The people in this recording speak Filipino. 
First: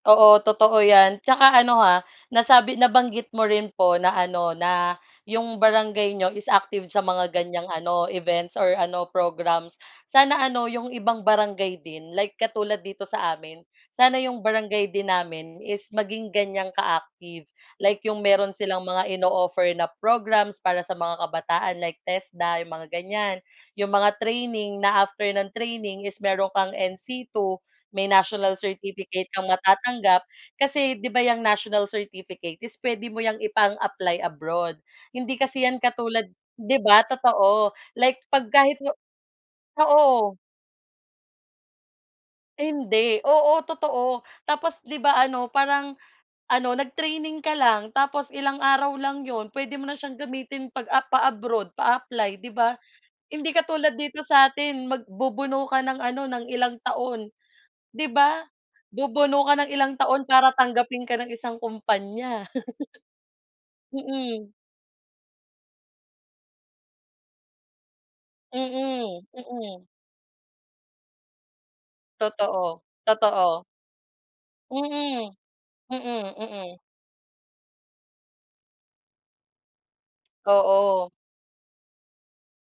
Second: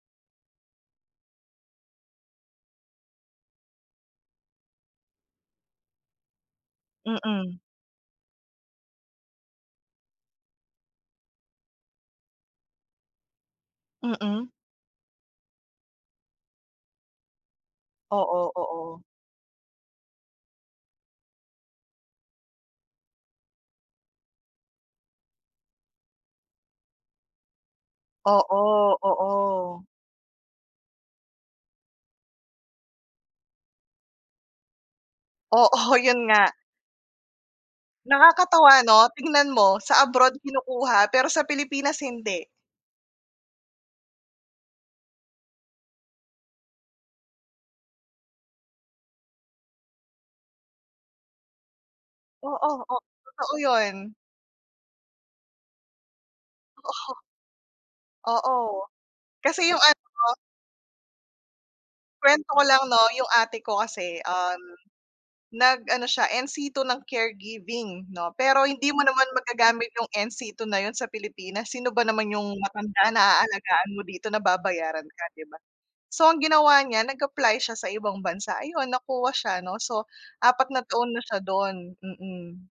Oo, totoo 'yan, tsaka ano ha nasabi nabanggit mo rin po na ano na 'yong barangay niyo is active sa mga Mm. ganyang ano events or ano programs. Sana ano 'yong ibang barangay din like katulad dito sa amin, sana 'yong Mm. barangay din namin is maging ganyang ka-active. Like 'yong Oo, meron silang oo. mga ino-offer na programs para sa mga kabataan like Tesda 'yong mga ganyan. 'Yong mga training na after ng training is meron kang NC II may national Oo, certificate kang oo. matatanggap kasi 'di ba 'yang national certificate is puwede mo 'yang ipang-apply abroad. Hindi kasi 'yan Oo, katulad yun nga. 'di ba totoo like 'pag kahit Nakakatawa nga, ano tingnan mo sa abroad oo. kinukuha pero sa Pilipinas hindi. Hindi ,oo totoo, tapos 'di ba ano parang ano nag-training ka lang tapos ilang araw lang 'yon puwede mo na siyang gamitin pag, ah, pa-abroad pa-apply 'di Oo, ba, oh hindi totoo katulad yun. dito sa atin magbubuno ka ng ano ng ilang Oh, ho. taon. 'Di ba Oo, bubuno ka kasi ng yung ilang ano. taon para tanggapin ka ng isang Kuwento kumpanya. ko lang 'no yung ate ko kasi Mm. um, nag-ano siya NC II ng caregiving 'no, pero hindi mo Mm, naman mm. magagamit yung NC II na yun sa Pilipinas, sino ba naman yung Totoo, matanda na totoo. aalagaan mo dito na babayaran ka Mm, 'di ba. So mm ang ,mm. ginawa niya nag-apply siya sa ibang bansa, ayon nakuha siya 'no, so 4 na Oo. taon na siya do'n mm.